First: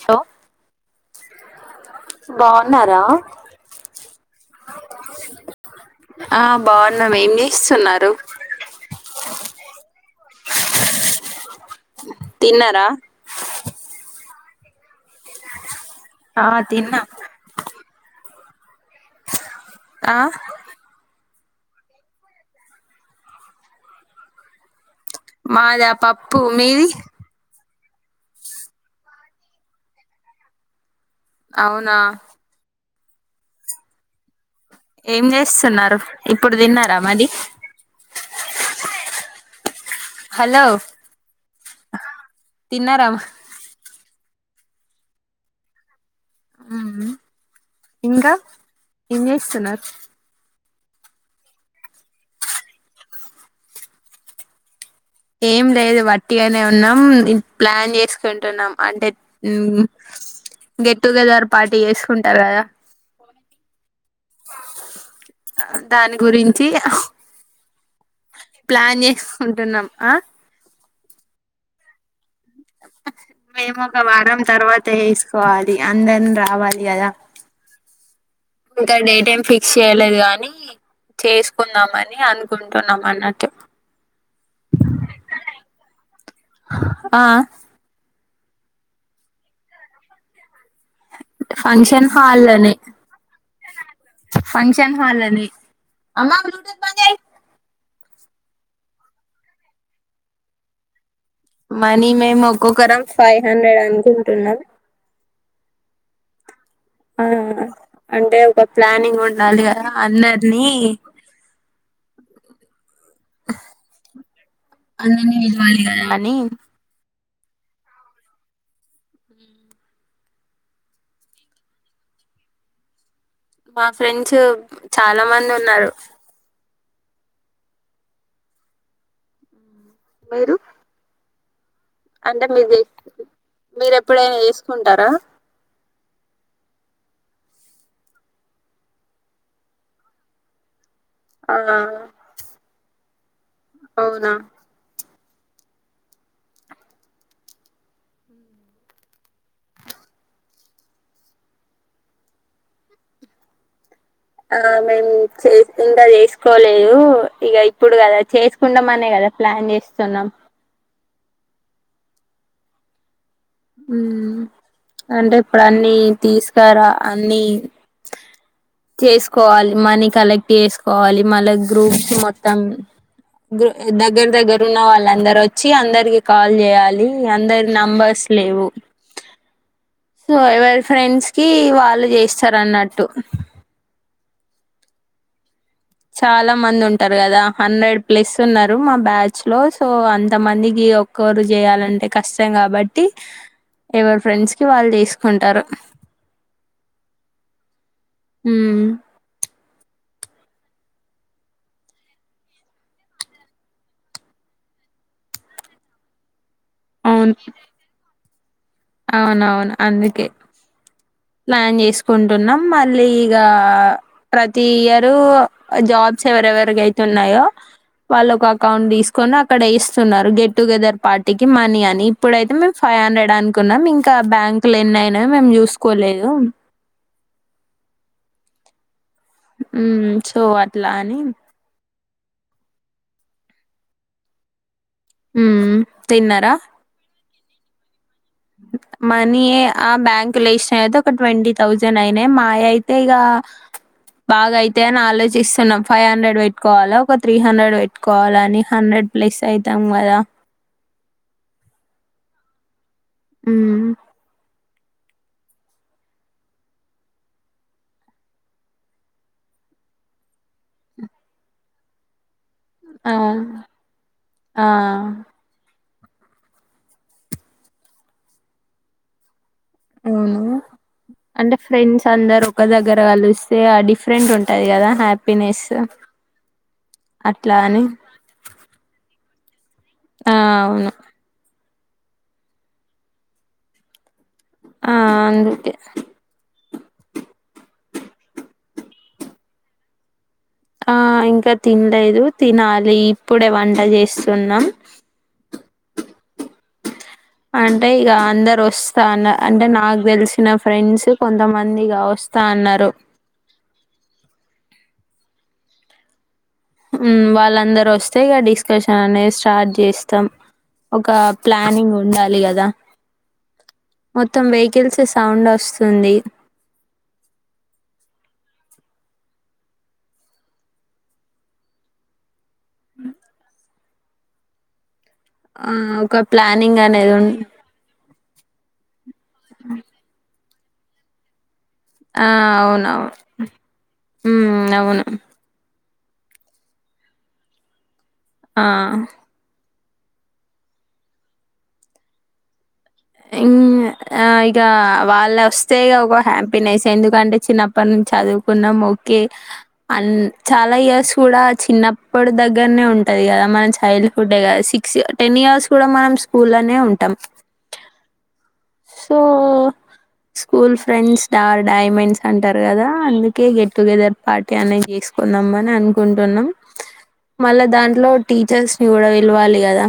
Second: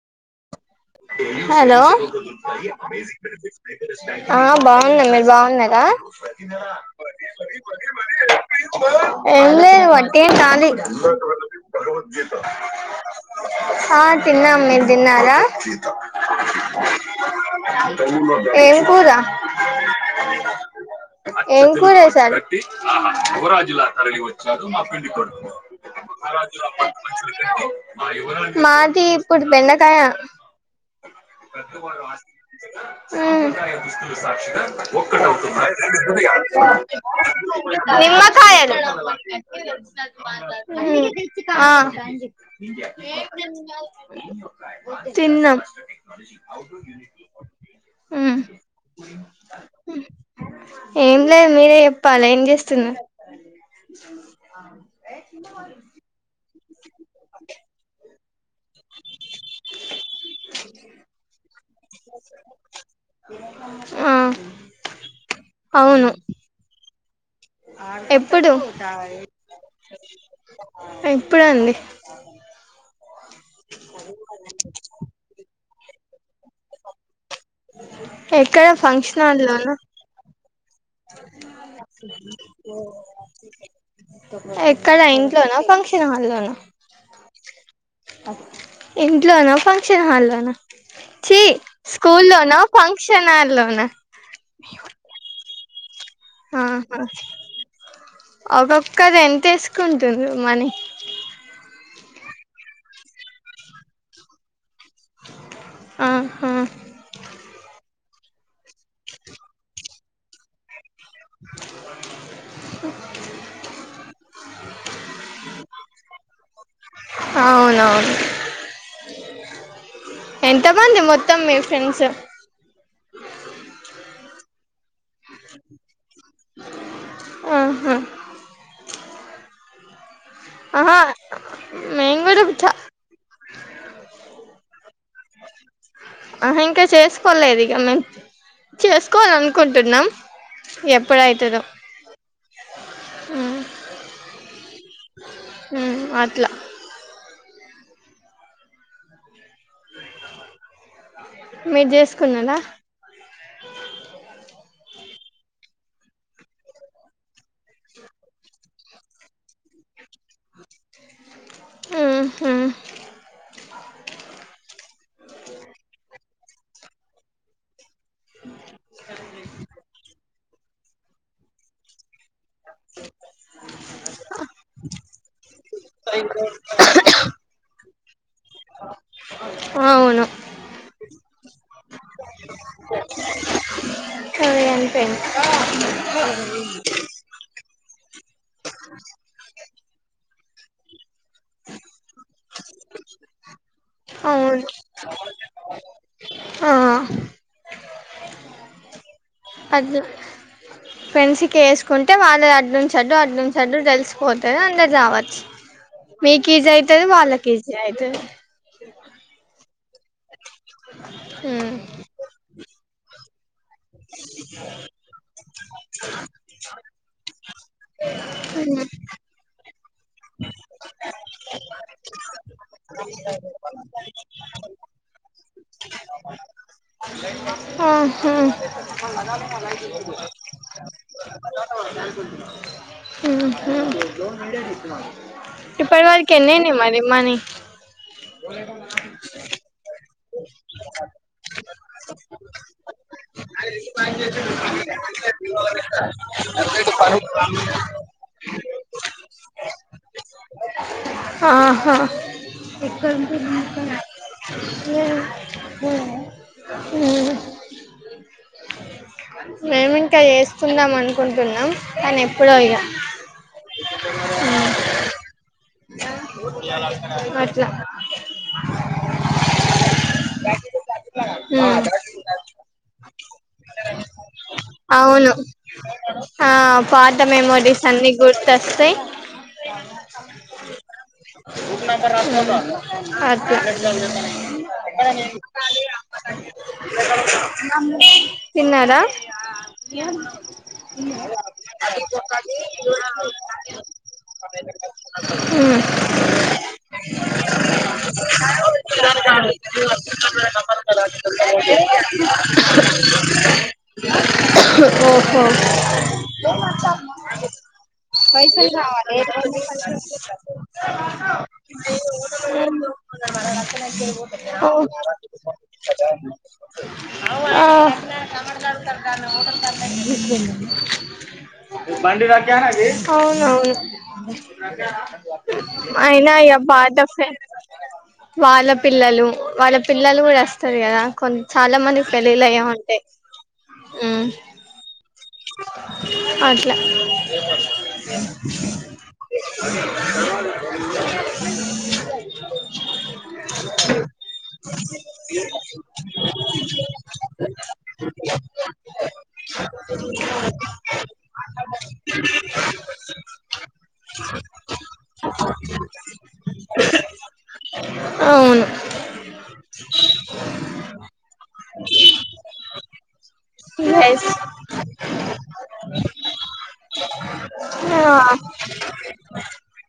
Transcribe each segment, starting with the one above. చో [inaudible] హలో ఆ బాగున్నా మీరు బాగున్నరా ఆ బాగున్నాం ఏం చేస్తున్నారు లేదు వంటేం కాలే తిన్నారా ఆ తిన్నాం మీరు తిన్నారా ఆ తిన్నా ఏం కూర ఆ ఏం కూర చేశారు. మాదా పప్పు మీది [unintelligible] మాది ఇప్పుడు బెండకాయ [unintelligible] అవునా హు ఏం చేస్తున్నారు ఇప్పుడు తిన్నారా మరి నిమ్మకాయలు హలో [unintelligible] ఆ తిన్నారా [unintelligible] తిన్నం ఊ ఇంకా ఉమ్ ఏంచేస్తున్నారు. ఏం లేదు మీరే చెప్పాలి ఏం చేస్తున్నరు. ఏం లేదు వట్టిగా నే ఉన్నాం ఇన్ ప్లాన్ జేస్ టున్నాం అంటే ఉమ్ గెట్ టుగెదర్ పార్టీ ఏసుకుంటారు గదా ఆ అవును దాని గురించి ఎప్పుడు ప్లాన్ చేసుకుంటున్నాం ఆ ఎప్పుడండి మేము ఒక వారం తర్వాత ఏసుకోవాలి ఆ అందన్ రావాలి గదా [inaudible] ఇంకా ఫంక్షన్ డేట్ ఏమి ఫిక్స్ హాల్లోనా చేయలేదు గానీ చేసుకుందామని అనుకుంటున్నాం అన్నట్టు ఎక్కడ ఇంట్లోన ఫంక్షన్ హాల్ లోన ఆ ఇంట్లోనా ఫంక్షన్ హాల్లోన చీ ఫంక్షన్ స్కూల్ లో నా హాల్లోనే ఫంక్షన్ హల్ లోన ఉ న ఫంక్షన్ హాళ్లనే అమ్మా బ్లూటూత్ బంజేయి ఒకొక్కరు ఎంత ఏసుకుంటూన్రు మనీ మనీ మేము ఒక్కొక్కరం ఫైవ్ హండ్రెడ్ అన్కుంటున్నాం ఆ హా ఆ అంటే ఒక ప్లానింగ్ ఉండాలి గదా అందర్నీ [inaudible] అందర్నీ పిలవాలి గదా అని అవునవును ఎంతమంది మొత్తం మీ ఫ్రెండ్స్ మా ఫ్రెండ్స్ చాలా మంది ఉన్నారు ఆహా మీరు అహ [inaudible] అంటే మీది మీరు ఎప్పుడైనా ఏసుకుంటారా అహ ఇంకా చేస్కోలేదు ఇగ మేం చేసుకోవాల అనుకుంటున్నాం ఎప్పుడ్ ఆ అయితదో అవునా ఉం అట్లా మీరు చేసుకున్నారా ఆ మేము చే ఇంకా చేసుకోలేదు ఇక ఇప్పుడు కదా చేసుకుంటాం అనే కదా ప్లాన్ చేస్తున్నాం ఉహు అంటే ఇప్పుడు అన్నిీ తీసుకారా అన్నిీ చేసుకోవాలి మనీ క అలెక్ వేసుకోవాలి మళ్ళ గ్రూప్స్ మొత్తం దగ్గర దగ్గర ఉన్న వాళ్ళు అంద వచ్చి అందరికి కాల్ చేయాలి అందరి నంబర్ లేవు అవును సో ఎవరి ఫ్రెండ్స్ కి వాళ్ళు చేస్తారు అన్నట్టు పేం చాలా మంది ఉంటారు కదా హండ్రెడ్ ప్లస్ ఉన్నారు మా బ్యాచ్ లో సో అంత మందికి ఒక్కరు చేయాలంటే కష్టం కాబట్టి ఎవరు ఫ్రెండ్స్కి అవును వాళ్ళు తీసుకుంటారు ఆ హ్మ్మ్ అ ఫెంస్కి వేసుకుంటే వాళ్ళ అడ్ంచడు అటు నుంచి అటు తెలిసిపోతుారు అందరు రావచ్చు మీకు కేజీ అవుతుది అవును వాాల కేజీ అవుతుది అవునవును అందుకే ఉమ్ ప్లాన్ చేసుకుంటున్నాం మళ్ళీ ఇగ ప్రతి ఇయరు జాబ్స్ ఎవరెవరి అయితున్నాయో వాళ్ళు ఒక అకౌంట్ తీసుకొని అక్కడ ఇస్తే ఉన్నారు గెట్ టుగెదర్ పార్టీకి మనీ అని ఇప్పుడైతే మే ఫైవ్ హండ్రెడ్ అనుకున్నాం ఇ బ్యాంక్ లు ఎన్నయినా మేము చూస్తా కోలేదు ఆ హమ్ ాల మలా పలాని మడి హ్మ్. ఇప్పటి వరకు ఎన్ని తిన్నారా? అయినాయి మరి మనీ పో మనీ ఆ బ్యాంకు లోసిన అయితే ఒక ట్వంటీ థౌజండ్ అయినాయి మాయ అయితే ఇక బాగా అయితా అని ఆలోచిస్తున్నాం ఫైవ్ హండ్రెడ్ పెట్టుకోవాలా ఒక త్రీ హండ్రెడ్ పెట్టుకోవాల అని హండ్రెడ్ ప్లస్ అయితాం కదా ఆహా హ్మ్. ఎ ఇం చేసుకుందాం అనుకుంటున్నాం కాని ఎ అవును ఆ ఎం అట్లా అవును అంటే ఉమ్ ఫ్రెండ్స్ అందరు ఒక దగ్గర కలిస్తే ఆ డిఫరెంటుం టది కదా అవును హ్యాపీనెస్ ఆ పాత అట్లా అని. మెమోరీస్ అన్ని గుర్తొస్తాయి ఆ అవును [unintelligible] ఆ అందుకే తిన్నారా ఆ ఇంకా తిన్లేదు తినాలి ఇప్పుడే వంట చేస్తున్నాం మ్మ్ అంటే ఇక అందరు వస్తాన్న అంటే నాకు తెలిసిన ఫ్రెండ్స్ కొంతమం ఓహో మ్మ్ వాళ్ళందరు వస్తే ఇగ పైసలు డిస్కషన్ కావాలే అనేది స్టార్ట్ చేస్తాం ఒక ప్లానింగ్ ఉండాలి కదా మొత్తం వెహికల్స్ సౌండ్ వస్తుంది [inaudible] [inaudible] బండి రా అవునవును ఆ ఒక అయినా ఇగ ప్లానింగ్ పాత అనేది ఫ్రె ఉన్ వాళ్ళ పిల్లలు వాళ్ళ పిల్లలు కూడా వస్ పది కదా కొన్ చాలా మంది పెళ్లిళ్లు అయ్యే ఉంటాయి ఉమ్ అవును అట్ల ఆ ఆ ఇక వాళ్ళు వస్తే ఒక హ్యాపీనెస్ ఎందుకంటే చిన్నప్పటి నుంచి చదువుకున్నాం ఓకే అన్ చాలా ఇయర్స్ కూడా చిన్నప్పుడు దగ్గరనే ఉంటది కదా మనం చైల్డ్ హుడ్డే కదా సిక్స్ టెన్ ఇయర్స్ కూడా మనం స్కూల్ లోనే ఉంటం అవును so school friends are diamonds అంటారు కదా అందుకే గెట్ టుగెదర్ ఎస్ పార్టీ అనేది చేసుకున్నాం అని అనుకుంటున్నాం మళ్ళా దాంట్లో ఆ టీచర్స్ ని కూడా పిలవాలి కదా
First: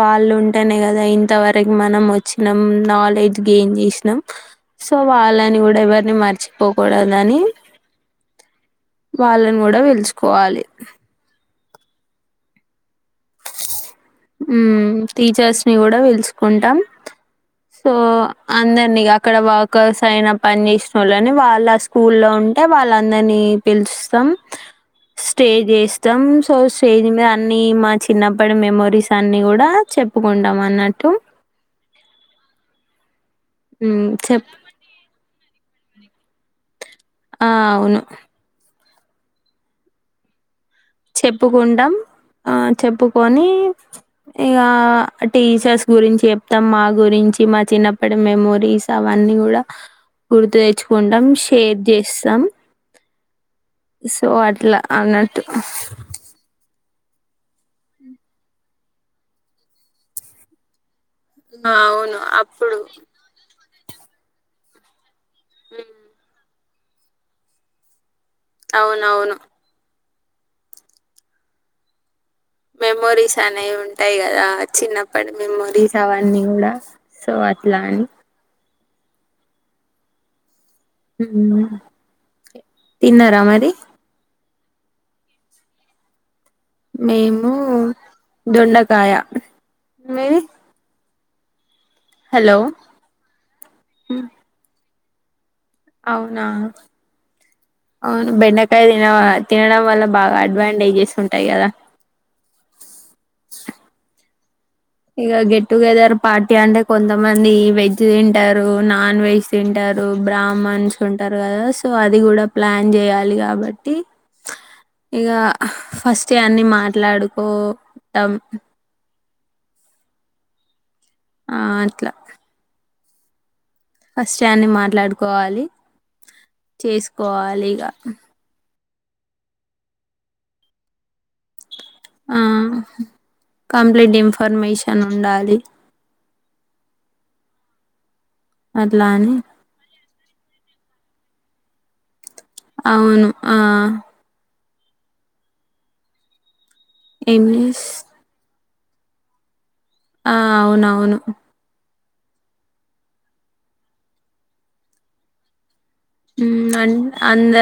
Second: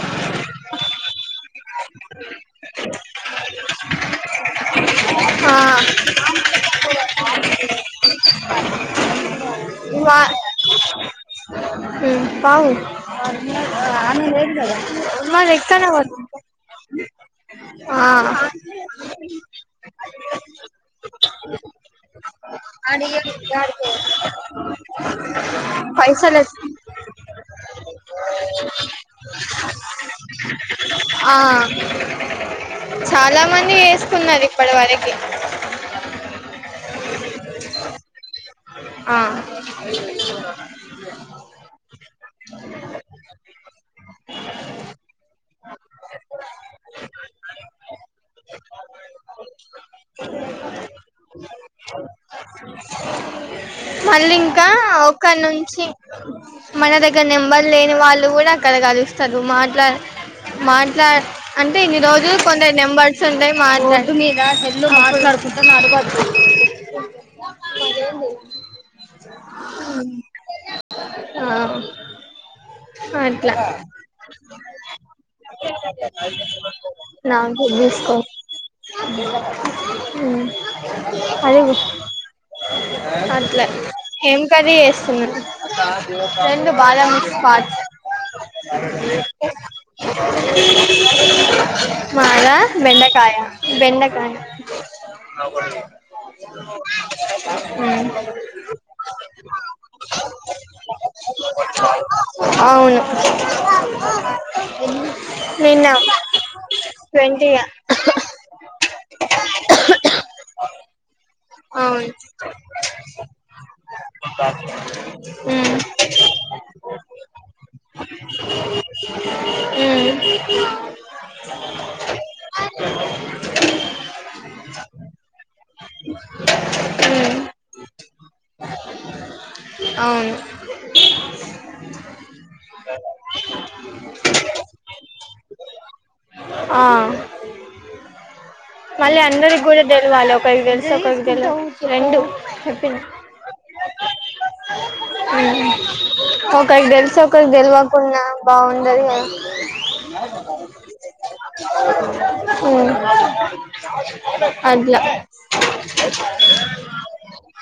వాళ్ళుంటేనే కదా ఇంతవర మనం వచ్చినాం నాలెడ్జ్ గెయిన్ చేసినాం సో ఆ వాళ్ళని కూడా ఎవరిని మర్చిపోకూడదని. వాళ్ళని కూడా పిలుచుకోవాలి. [unintelligible] పావు [unintelligible] హ్మ్ టీచర్స్ ని ఎక్కన కూడా పిలుసుకుంటాం. సో ఆ అందరినీ అక్కడ వర్కర్స్ అయినా, పని చేసిన వాళ్ళని వాళ్ళ స్కూల్ లో. అంటే వాళ్ళందరినీ పిలుస్తాం. స్టేజ్ చేస్తాం పైసలు సో స్టేజ్ మీద అన్నీ మా చిన్నప్పటి మెమోరీస్ అన్నీ కూడా చెప్పుకుంటాం అన్నట్టు. బుబూ [unintelligible] చాలా మంది ఉమ్ వేసుకున్నారు చెప్ ఇప్పటి వరకు. ఆ అవును ఆ [unintelligible] చెప్పుకుంటాం, ఆ చెప్పుకొని ఇగ టీచర్స్ గురించి చెప్తాం. మా గురించి, మా చిన్నప్పటి మెమోరీస్ అవన్నీ కూడా గుర్తు తెచ్చుకుంటాం. షేర్ చేసి. సో మళ్ళీ ఇంకా అట్లా ఒక అన్నట్టు నుంచి. చీ. మన దగ్గర నెంబర్ లేని వాళ్ళు కూడా అక్కడ కలుస్తారు మాట్లా మాట్. ఇట్లా ఆ, అంటే ఇన్ని అవును రోజులు కొంత అప్పుడు నెంబర్స్ ఉంటాయి. మర్నాడు నిద సెల్ మారతాడు మంట నాడుగు వంది. [unintelligible] [unintelligible] మరెంది అవును అవును. [unintelligible] ఆ మెమోరీస్ అట్లా అనేవి ఉంటాయి కదా. చిన్నప్పటి మెమోరీస్ అవన్నీ కూడా సో అట్లా అని. [unintelligible] ఉమ్ [unintelligible] అదే మ్మ్. తిన్నారా మరి. ఏం కర్రీ చేస్తున్నారు. [unintelligible] రెండు బాద మక్స్ మేము పాల్. దొండకాయ [unintelligible] కిక్ కిక్. మీది [unintelligible] మాద హలో బెండకాయ మ్మ్. బెండకాయ. ఆ [unintelligible] అ అవునా [unintelligible] అవును బెండకాయ తిన తినడం వల్ల బాగా అడ్వాంటేజెస్ ఉంటాయి కదా. అవును ఇక గెట్ నిన్న టుగెదర్ పార్టీ అంటే కొంతమంది ట్వంటీగా వెజ్ తింటారు నాన్ వెజ్ తింటారు బ్రాహ్మణస్ ఉంటారు కదా సో అవును అది కూడా ప్లాన్ చేయాలి కాబట్టి ఇక ఉమ్, ఫస్ట్ అన్ని మాట్లాడుకోటం అ ఆ అట్లా ఫస్ట్ అన్ని మాట్లాడుకోవాలి అ చేసుకోవాలి ఇక అవును కంప్లీట్ ఇన్ఫర్మేషన్ ఉండాలి ఆ అట్లా మళ్ళీ అని అందరికి కూడా తెలివాలి ఒక తెలు [unintelligible] రెండు అవును ఆ అ ఒక తెలిస్ ఏం ఒకరికి చేస్ తెెలివకుండా బాగుండదు కదా ఆ అవునవును మ్ అట్లా మ్ అ అంద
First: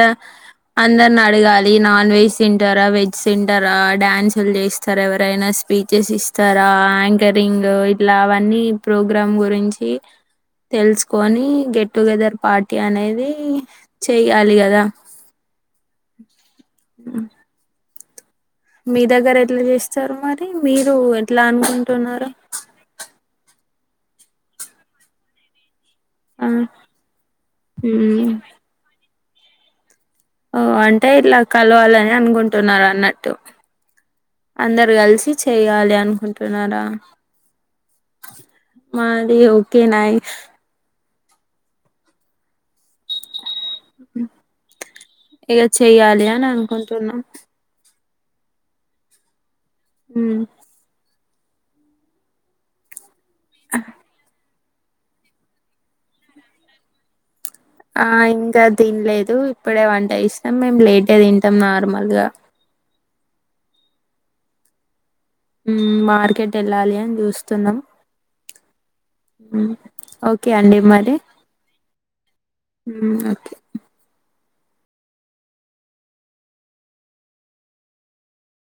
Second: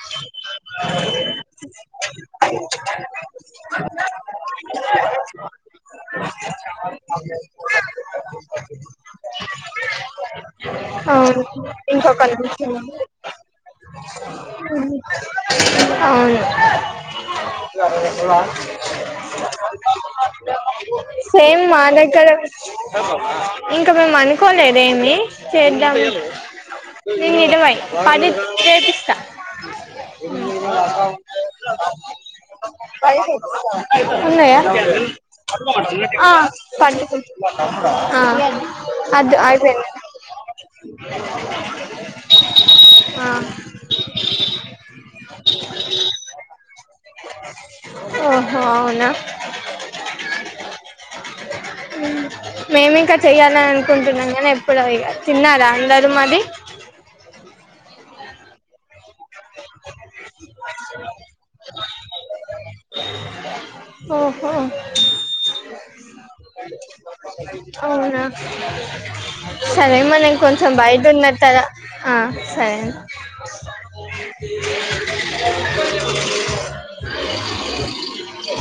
అందరిని అడగాలి, నాన్ వెజ్ తింటారా, వెజ్ తింటారా, డ్యాన్సులు చేస్తారా ఎవరైనా స్పీచెస్ ఇస్తారా, యాంకరింగ్ ఇట్లా అవన్నీ ప్రోగ్రామ్ గురించి అవును తెలుసుకొని గెట్ టు ఇంకొక గెదర్ పార్ట్ నిమిషం అనేది కదా అవును [inaudible] మీ దగ్గర ఎట్లా చేస్తారు మరి మీరు ఎట్లా సేమ్ మా అనుకుంటున్నారు దగ్గర ఇంకా మేము అనుకోలేద్ ఏమి ఆ ఇరవై మ్మ్ పది చే ష్టా ఆ అంటే ఇట్లా కలవాలని అనుకుంటున్నారు అన్నట్టు ఉన్నాయా అందరు కలిసి చెయ్యాలి ఆ అనుకుంటున్నారా పట్టుకో ఆ అద్దు మాది అయిపోయింది ఓకేనాయ్ ఆ ఇగ చెయ్యాలి అని అనుకుంటున్నా ఓహో అవునా ఊ మేమింక చేయాలని అనుకుంటున్నాం గాని ఇప్పుడు ఇ తిన్నారా అందరూ మరి ఆహ్ ఇంకా తినలేదు ఇప్పుడే వంట చేసినం మేము లేట్గా తింటాం నార్మల్ గా ఓహో ఊ మార్కెట్ వెళ్ళాలి అని చూస్త అవునా మ్ సరే మనం ఓకే కొంచెం అండి బయట మరి ఉన్నస్తారా ఆహ్ సరే మ్ ఓకే అం [inaudible]